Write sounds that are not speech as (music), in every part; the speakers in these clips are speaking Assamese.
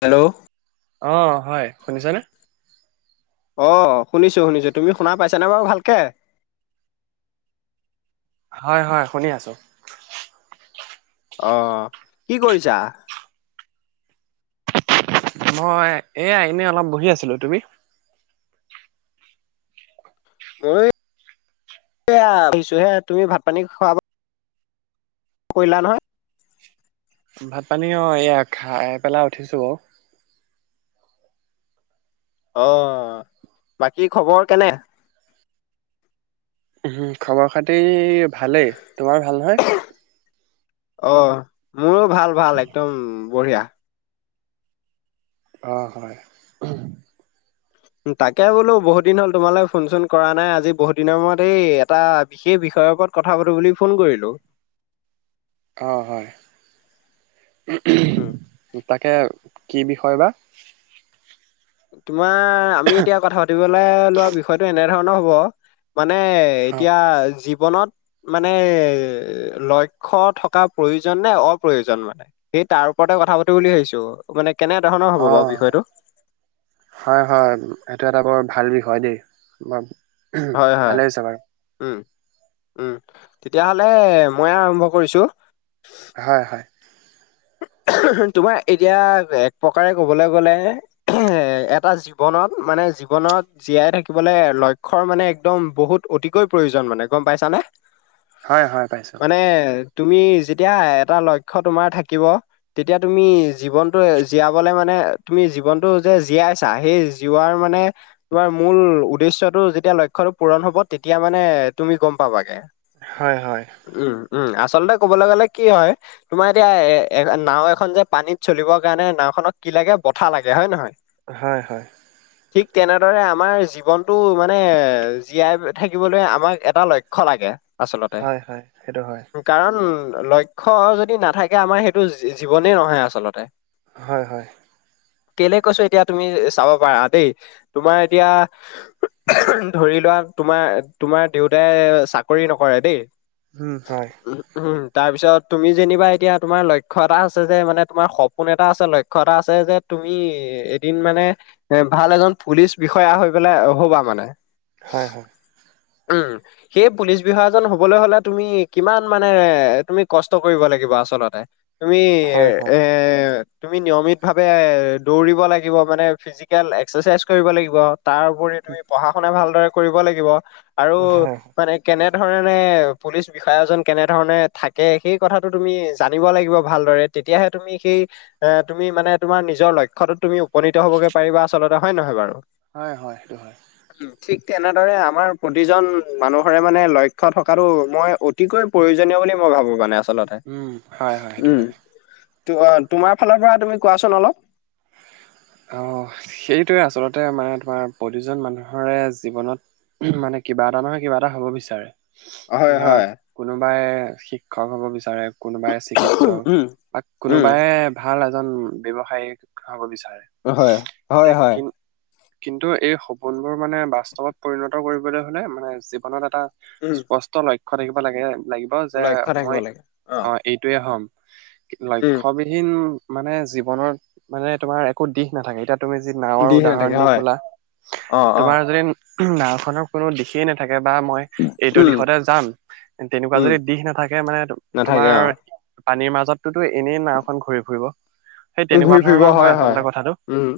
হেল্ল' অ হয় শুনিছেনে অ', শুনিছোঁ, শুনিছোঁ, তুমি শুনা পাইছানে বাৰু ভালকে? হয় হয় শুনি আছো অহ কি কৰিছা মই এয়া এনে অলপ বহি আছিলো তুমি ময়ো (inaudible) আহিছোঁহে তুমি ভাত পানী খুৱাব কৰিলা নহয় ভাত, পানী অ', এয়া খাই পেলাই উঠিছোঁ বাৰু। আহ বাকী খবৰ কেনে উম, খবৰ খাটি ভালেই, তোমাৰ ভাল নহয়? অ মোৰো ভাল ভাল একদম বঢ়িয়া অ হয় তাকে বোলো বহুত দিন হ'ল তোমালৈ ফোন চোন কৰা নাই আজি বহুত দিনৰ মূৰত এই এটা বিশেষ বিষয় কথা পাতো বুলি ফোন কৰিলোঁ অ', হয়, উম তাকে কি বিষয় বা তোমাৰ আমি এতিয়া কথা পাতিবলৈ লোৱা বিষয়টো এনেধৰণৰ হব মানে হয়, এতিয়া জী জীৱনত মানে লক্ষ্য থকা প্ৰয়োজন নে অপ্ৰয়োজন মানে আমি তাৰ ওপৰতে কথা পাতি বুলি ভাবিছো মানে কেনে ধৰণৰ হ'ব বাৰু অ', বিষয়টো হয় হয় এইটো এটা বৰ ভাল বিষয় দেই হয় হয় ভালে হৈছে বাৰু উম উম তেতিয়াহলে মই আৰম্ভ কৰিছো হয়, হয়, তোমাৰ এতিয়া এক প্ৰকাৰে ক'বলৈ গ'লে এটা জীৱনত মানে জীৱনত জীয়াই থাকিবলৈ লক্ষ্যৰ মানে একদম বহুত অতিকৈ প্ৰয়োজন মানে গম পাইছানে? হয় হয় পাইছো মানে তুমি যেতিয়া এটা লক্ষ্য তোমাৰ থাকিব তেতিয়া তুমি জীৱনতটো জীয়াবলে মানে তুমি জীৱনতটো যে জীয়াইছা সেইজীয়া মানে মানে তোমাৰ মূল উদ্দেশ্যটো যেতিয়া লক্ষ্যটো হয় হয় উম উম আচলতে ক'বলৈ গলে কি হয় তোমাৰ এতিয়া এ নাওঁ এখন যে, পানীত চলিবৰ কাৰণে নাওঁখনক কি লাগে? বঠা লাগে হয়, নহয়? হয় হয় ঠিক তেনেদৰে আমাৰ জীৱনটো মানে জীয়াই থাকিবলৈ আমাক এটা লক্ষ্য লাগে আচলতে হয়, হয়, সেইটো হয়, কাৰণ লক্ষ্য যদি নাথাকে, আমাৰ সেইটো জী-জীৱনে নহয় আচলতে। হয় হয় কেলে কৈছো এতিয়া তুমি চাব পাৰা দেই তোমাৰ এতিয়া ধৰি তোমাৰ তোমাৰ দেউতাই চাকৰি নকৰে দেই উম। হয়। উম উম তাৰপিছত তুমি যেনিবা এতিয়া তোমাৰ লক্ষ। লক্ষ্যয় এটা আছে যে মানে তোমাৰ সপোন এটা আছে, লক্ষ্যয় এটা আছে যে তুমি এদিন মানে এ। ভাল এজন পুলিচ বিষয়া হৈ পেলাই হ'বা মানে। হয়। হয়। উম। সেই পুলিচ বিষাজন হবলৈ হ'লে তুমি কিমান মানে তুমি কষ্ট কৰিব লাগি। থাকিবা আচলতে তুমি হয়, হয়, এ। তুমি নিয়মিত ভাৱে দৌৰিব লাগিব, মানে ফিজিকেল এক্সাৰচাইজ কৰিব লাগিব। তাৰ ওপৰি তুমি পঢ়া শুনা ভালদৰে কৰিব লাগিব। আৰু হয়। মানে কেনে কেনেধৰণে পুলিচ বিষ কেনেধৰণে থাকে সেই কথাটো তুমি জানিব লাগিব। ভালৰে তেতিয়াহে তুমি সেই তুমি মানে তোমাৰ নিজৰ লক্ষয়ো তুমি, উপনত হ'বগে পাৰিব আচলতে হয় নহয় বাৰু হয় হয় সেইটো হয়। ঠিক তেনেদৰে আমাৰ প্ৰতিজন মানুহৰে মানে লক্ষ্য থকাটো মই অতিকৈ প্ৰয়োজনীয় বুলি মই ভাবো মানে আচলতে। উম হয় হয়। সেইটো উম হয় ত তোমাৰ ফালৰ পৰা তুমি কোৱাচোন অলপ। আহ সেইটোৱে আচলতে মানে তোমাৰ প্ৰতিজন মানুহৰে জীৱনত। মানে কিবা এটা নহয় কিবা এটা হ'ব বিচাৰে। হয় ধৰা হয় কোনোবাই শিক্ষক হ'ব বিচাৰে। কোনোবাই চিকিৎসক বা উম কোনোবাই ভাল এজন ব্যৱসায়িক হব বিচাৰে। হয় হয় এতিয়া হয়। কি কিন্তু এই সপোনবোৰ মানে বাস্তৱত পৰিণত কৰিবলৈ হলে মানে জীৱনত এটা। উম স্পষ্ট লক্ষয় থাকিব লাগে লাগিব যে লক্ষ্য থাকিব মই লাগে অ এইটোয়ে হম। উম লক্ষ্য়বিহীন মানে জীৱনত মানে তোমাৰ একো দিশ নাথাকে এতিয়া তুমি যি নাওৰ দিশ উদাহৰণ নাথাকে দি হয় কলা অ অ। তোমাৰ যদি নাও খনৰ কোনো দিশেই নাথাকে বা মই এইটো উম দিশতে যাম তেনেকুৱা উম যদি দিশ নাথাকে মানে নাথাকে তোমাৰ অ পানীৰ মাজতোতো এনেই নাওখন ঘূৰি ফুৰিব সেই তেনেকুৱা ধৰণৰ হয় আচলতে কথাটো উম,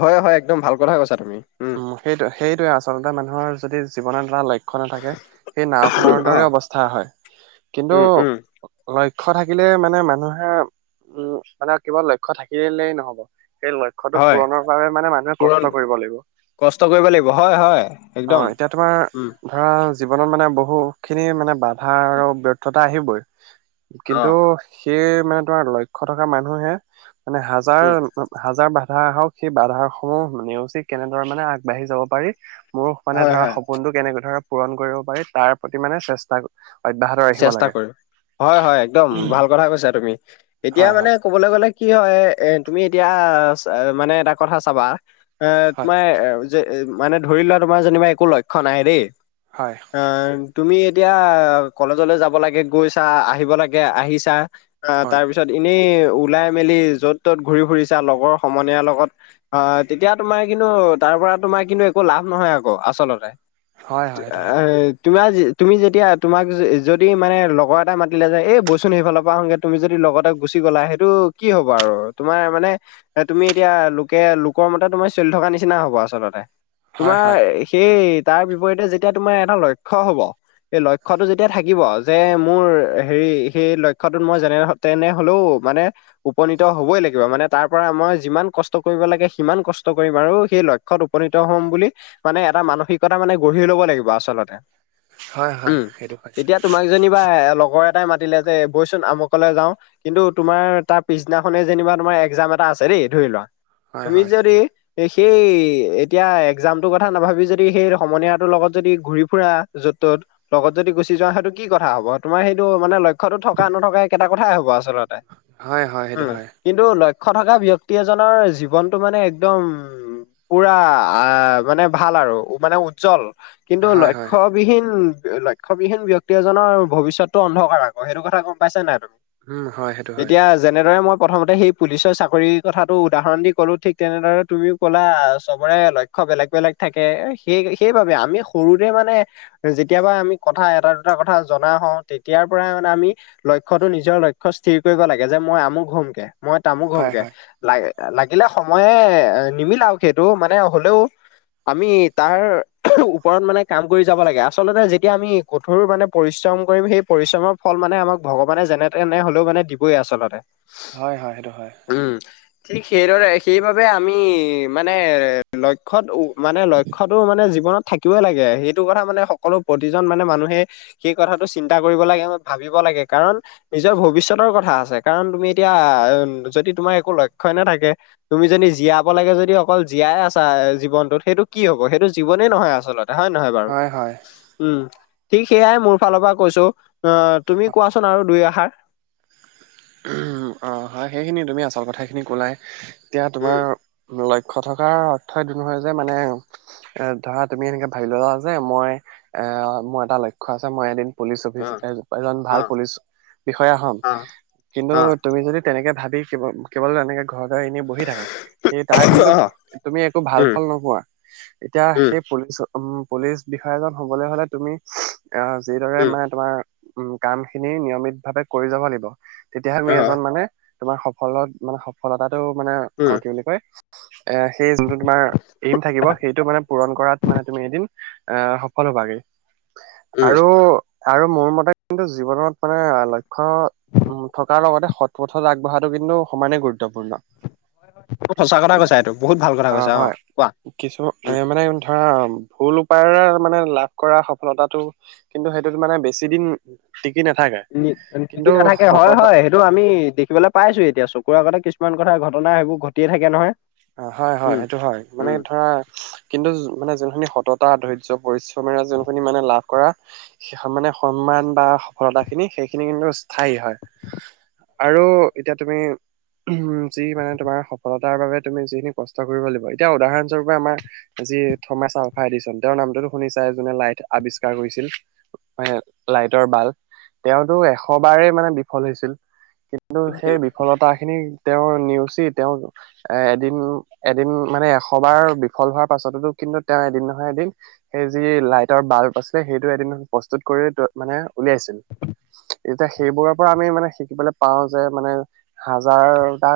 হয়-হয় একদম ভাল কথাাই কৈছা তুমি উম। সেইটোৱে আচলতে মানুহৰ যদি জীৱনৰ এনকা লক্ষ্য খ নাথাকে সেই নাওখনৰ অ দৰে অৱস্থা হয় কিন্তু উম উম লক্ষ লক্ষ্য থাকিলে মানে মানুহে উম মানে কেৱল লক্ষ্য থাকিলেই নহব সেই লক্ষ্যটো হয় পূৰণৰ বাবে মানে মানুহে পূৰণ কষ্ট কৰিব লাগিব। কষ্ট কৰিব লাগিব হয়-হয় অ একদম এতিয়া তোমাৰ উম। ধৰা জীৱনত মানে বহু খিনি মানে বাধা আৰু ব্যৰ্থতা আহিবই অ। কিন্তু সেই মানে তোমাৰ লক্ষ্য থকা মানুহে মানে হাজাৰ উম, হাজাৰ বাধা হওক সেই বাধা সমূহ নেওচি কেনেদৰ মানে আগবাঢ়ি যাব পাৰি মোৰ মানে হয় ধৰা হয় সপোনটো কেনেকে ধৰা পূৰণ কৰিব পাৰি তাৰ প্ৰতি মানে চেষ্টা অব্যাহত ৰাখিব চেষ্টা লাগে। কৰিম হয়-হয় একদম ভাল কথা কৈছা তুমি, এতিয়া হয় মানে হয় কবলৈ গ'লে কি হয় এ তুমি এতিয়া মানে এটা কথা চাবা এ হয় তোমাৰ যে এ মানে ধৰি লোৱা তোমাৰ যেনিবা একো লক্ষ্য নাই দেই হয় অ, তুমি এতিয়া কলেজলৈ যাব লাগে গৈছা আহিব লাগে আহিছা। অ, হয় তাৰ পিছত এনেই ওলাই মেলি য'ত ত'ত ঘুৰি ফুৰিছা লগৰ সমনীয়াৰ লগত, আহ তেতিয়া তোমাৰ কিন্তু তাৰ তাৰ পৰা তোমাৰ কিন্তু একো লাভ নহয় আক আচলতে। এ হয় হয় সেইটো হয়। তোমাৰ তুমি যেতিয়া তোমাক যদি মানে লগৰ এটা মাতিলে যে এই বৈচোন সেইফালৰ পৰা আহোঙগে তুমি যদি লগৰ এটা গুচি গ'লা সেইটো কি কি হ'ব আৰু তোমাৰ মানে এ তুমি এতিয়া লোকে লোকৰ মতে তোমাৰ চলি থকা নিচিনা হব আচলতে হয় হয় তোমাৰ সেই তাৰ বিপৰীতে যেতিয়া তোমাৰ এটা লক্ষ্য হব সেই লক্ষ্ লক্ষ্যটো যেতিয়া থাকিব যে মোৰ হেৰি সেই লক্ষ্যটোত মই যেনে তেনে হ'লেও মানে উপনীত হবই লাগিব মানে তাৰ পৰা মই যিমান কষ্ট কৰিব লাগে সিমান কষ্ট কৰিম আৰু সেই লক্ষ্যত উপনীত হম বুলি মানে এটা মানসিকতা মানে গঢ়ি লব লাগিব আচলতে হয় হয় উম সেইটো হয় তেতিয়া তোমাক যেনিবা লগৰ এটাই মাতিলে যে বইচোন আমুকলে যাওঁ কিন্তু তোমাৰ তাৰ পিছদিনাখনে যেনিবা তোমাৰ একজাম এটা আছে দেই দেই ধৰি লোৱা হয় তুমি হয় যদি সেই এতিয়া একজামটোৰ কথা নাভাবি যদি সেই সমনীয়াটোৰ লগত যদি ঘূৰি ফুৰা য'ত ত'ত লগত যদি গুচি যোৱা সেইটো কি কথা হব তোমাৰ সেইটো মানে লক্ষ্যতো থকা নথকাই একেইটা কথাই হব আ আচলতে হয় হয় সেইটো উম হয় কিন্তু ল লক্ষ্য থকা ব্যক্তি এজনৰ জীৱনটো মানে একদম উম পুৰা আ মানে ভাল আৰু মানে উজ্জ্বল কিন্তু হয় হয় সেইটো লক্ষ্যবিহীন লক্ষ্যবিহীন ব্যক্তি এজনৰ ভৱিষ্যতটো অন্ধকাৰ আকৌ সেইটো কথা গম পাইছা নাই তুমি উম হয় সেইটো হয় এতিয়া যেনেদৰে মই প্ৰথমতে সেই পুলিচৰ চাকৰিৰ কথাটো উদাহৰণ দি ক'লোঁ ঠিক তেনেদৰে তুমিও ক'লা চবৰে লক্ষ্য বেলেগ বলেগ থাকে সেই সেই বাবে আমি সৰুৰে মানে যেতিয়া কেতিয়াবা আমি কথা এটা দুটা কথা জনা হওঁ তেতিয়াৰ পৰাই মানে আমি লক্ষ্যতো নিজৰ লক্ষ্য স্থিৰ কৰি কৰিব লাগে যে মই আমুক হম গে মই তামো ক হম হয় হয় লা গে লাগিলে সময়ে নিমিলাওক আৰু সেইটো মানে হলেও আমি তাৰ ওপৰত মানে কাম কৰি যাব লাগে আচলতে যেতিয়া আমি কঠোৰ মানে পৰিশ্ৰম কৰিম সেই পৰিশ্ৰমৰ ফল মানে আমাক ভগৱানে যেনে তেনে হ'লেওে মানে দিবই আচলতে হয় হয় হেইটো হয় উম, ঠিক সেইদৰে সেইবাবে আমি মানে লক্ষ্যত উ মানে লজ্যতো মানে জীৱনত থাকিবই লাগে সেইটো কথা মানে স সকলো প্ৰতিজন মানে মানুহে সেই কথাটো চিন্তা কৰিব লাগে বা ভাবিব লাগে কাৰণ নিজৰ ভৱিষ্যত কথা আছে কাৰণ তুমি এতিয়া যদি তোমাৰ একো লক্ষ্য ই নাথাকে তুমি যদি জীয়াব লাগে য যদি অকল জীয়াই আছা জীৱনটোত সেইটো কি হ'ব সেইটো জীৱনে নহয় আচলতে হয় নহয় বাৰু হয় হয় উম ঠিক সেয়াই মোৰ ফালৰ পৰা কৈছো আহ তুমি কোৱাচোন আৰু দুই এষাৰ অ হয় সেইখিনি তুমি আচল কথাখিনি কলাই এতিয়া তোমাৰ উম লই কথাষাৰ অৰ্থ এইটো নহয় যে মানে এ ধৰা তুমি এনেকে ভাবি ললা যে মই এ মোৰ এটা লক্ষ্য আছে মই এদিন পুলিচ অ অফিচাৰ এ অ ভাল পুলিচ বিষয়া হম অ কিন্তু অ তুমি যদি তেনেতে এনেকে ভাবি কেৱল কেৱল এনেকে ঘৰতে এনে বহি থাকা সেই তাৰ কিন্তু অ তুমি একো ভাল উম ফল নোপোৱা এতিয়া উম, সেই পুলিচ অ উম পুলিচ বিষয়া জন হবলৈ হলে তুমি এ যিদৰে উম, মানে তোমাৰ উ কাম খিনি নিয়মিত ভাৱে কৰি যাব লাগিব তেতিয়া হে আমি অ', এজন মানে তোমাৰ সফলত মানে সফলতাটো মানে উম, অ কি বুলি কয় এ সেই যোনটো তোমাৰ এইম থাকিব সেইটো মানে পূৰণ কৰাত মানে তুমি এদিন এ সফল (inaudible) উম, আৰু আৰু মোৰ মতে কিন্তু জীৱনত মানে লক্ষ্য উম থকাৰ লগতে সৎ পথত আগবঢ়াটো কিন্তু সমানেই গুৰুত্বপূৰ্ণ হয় হয় অ হয় কিছুমান এ উম। মানে ধৰা ভুল উপায় মানে লাভ কৰা সফলতাটো কিন্তু সেইটোত মানে বেছি দিন টিক নি টিকি নাথাকে হয় হয় সেইটো আমি দেখিবলৈ পাইছো এতিয়া চকুৰ আগতে কিছুমান কথা ঘটনা সেইবোৰ ঘটিয়ে থাকে নহয় অ হয় হয় উম, সেইটো হয় মানে ধৰা কিন্তু মানে যোন খিনি স সততা ধৰ্য্য পৰিশ্ৰমেৰে যোনখিনি মানে লাভ কৰা মানে সন্মান বা সফলতা খিনি সেইখিনি কিন্তু স্থায়ী হয় আৰু এতিয়া তুমি উ যি মানে তোমাৰ সফলতাৰ বাবে তুমি যিখিনি কষ্ট কৰিব লাগিব এতিয়া উদাহৰণ স্বৰূপে আমাৰ যি থমাছ আফা এচন তেওঁৰ নামটোতো শুনিছা জোনে লাইট আৱিষ্কাৰ কৰিছিল ম লাইটৰ বাল্ব তেওঁতটো এশ বাৰে মানে বিফল হৈছিল কিন্তু সেই উম। বিফলতা খিনি তেওঁ নেওচি তেওঁ এ এদিন এদিন মানে এশ বাৰ বিফল হোৱাৰ পাছততো কিন্তু তেওঁ এদিন নহয় এদিন সেই যি লাইটৰ বাল্ব আছিলে সেইটো এদিন প্ৰস্তুত কৰি মানে উলিয়াইছিল এতিয়া সেইবোৰৰ পৰা আমি মানে শিকিবলৈ পাও যে মানে হাজাৰটা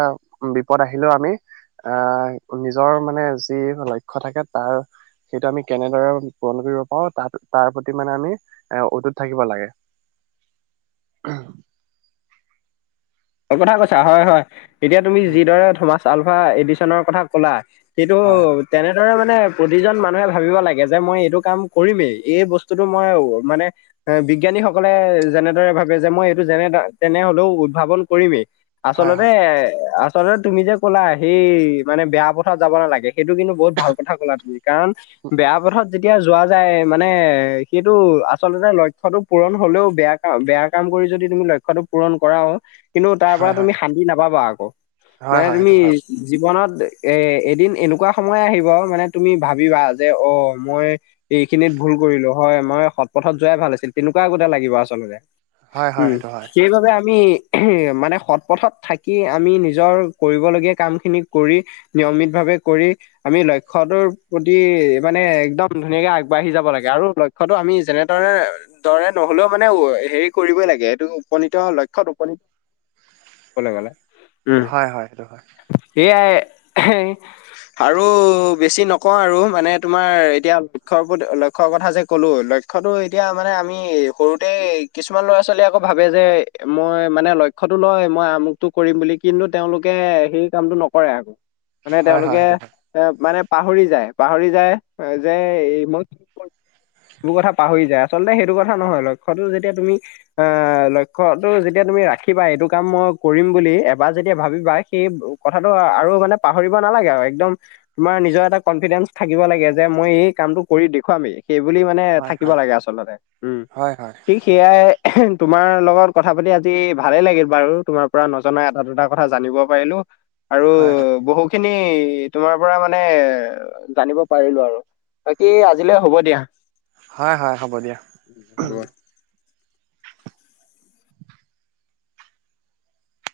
পদ আহিলেও আমি আহ নিজৰ মানে যি লক্ষ্ থাকে তাৰ সেইটো আমি কেনেদৰে গণ কৰিব পাৰো তাত তাৰ প্ৰতি মানে আমি এ অতুত থাকিব লাগে (inaudible) উম অ কথা কৈছা হয় হয় এতিয়া তুমি হয় যিদৰে থমাচ আলফা এডিশনৰ কথা ক'লা সেইটো হয় তেনেদৰে মান নে প্ৰতিজন মানুহে ভাবিব লাগে যে মই এইটো কাম কৰিমেই এই বস্তুটো মই মানে বিজ্ঞানীসকলে যেনেদৰে ভাবে যে মই এইটো যেনে তেনেহ'লেও উদ্ভাৱন কৰিমেই হয় আচলতে হয়। আচলতে তুমি যে ক'লা সেই মানে বেয়া পথত যাব নালাগে সেইটো কিন্তু বহুত ভাল কথা ক'লা তুমি কাৰণ বেয়া পথত যেতিয়া যোৱা যায় মানে সেইটো আচলতে লক্ষ্যটো পূৰণ হ'লেও বেয়া কাম, বেয়া কাম কৰি যদি তুমি লক্ষ্যটো পূৰণ কৰাও কিন্তু, তাৰ পৰা হয় হয় তুমি শান্তি নাপাবা আকৌ, হয় মানে হয় তুমি সেইটো হয় জীৱনত এ, এদিন এনেকুৱা সময় আহিব মানে তুমি ভাবিবা যে, অ মই এইখিনিত ভুল কৰিলো হয়, মই সৎ পথত যোৱাই ভাল আছিল, তেনেকুৱা আগতে লাগিব আচলতে। হয় হয় উম, সেইটো হয় সেইবাবে আমি মানে সৎ পথত থাকি আমি, নিজৰ কৰিবলগীয়া কামখিনি কৰি, নিয়মিতভাৱে আমি লক্ষ্যটোৰ প্ৰতি মানে, একদম ধুনীয়াকে আগবাঢ়ি যাব লাগে আৰু লক্ষ্য আমি যেনেদৰে দৰে নহ'লেও মানে হেৰি কৰিবই লাগে, সটো উপনীত লক্ষ্য (unintelligible) উম হয়, হয়, হয়। (unintelligible) আৰু বেছি নকওঁ আৰু মানে তোমাৰ এতিয়া লক্ষ্যৰ প্ৰতি লক্ষ্যৰ কথা যে ক'লো লক্ষ্য লক্ষ্যতো এতিয়া মানে আমি সৰুতে কিছুমান ল'ৰা-ছোৱালীয়ে আকৌ ভাবে যে মই মানে লক্ষ্যতো লয়, মই আমুকটো কৰিম বুলি, কিন্তু তেওঁলোকে সেই কামটো নকৰে আকৌ। মানে হয় হয় তেওঁলোকে সেইটো এ, মানে পাহৰি যায়, পাহৰি যায় যে মই সেইবোৰ কথা পাহৰি যায়, আচলতে সেইটো কথা নহয়, লক্ষ্যতো যেতিয়া তুমি আহ, লক্ষ্যতো যে তুমি ৰাখিবা, এইটো কাম মই কৰিম বুলি, এবাৰ যেতিয়া ভাবিবা, সেই কথাটো আৰু মানে পাহৰিব নালাগে আৰু একদম তোমাৰ নিজৰ এটা কনফিডেন্স থাকিব লাগে যে, মই এই কামটো কৰি দেখুৱামেই। সেইবুলি মানে হয় হয় থাকিব হয় লাগে আচলতে, উম, হয় হয় ঠিক সেয়াই তোমাৰ লগত কথা পাতি আ জি ভালেই লাগিল বাৰু, তোমাৰ পৰা নজনা এটা-দুটা কথা জানিব পাৰিলো, আৰু হয় হয় হয় বহুত খিনি তোমাৰ পৰা মানে জানিব পাৰিলো আৰু। বাকী আজিলৈ হ'ব দিয়া। হয় হয় হ'ব দিয়া। হ'ব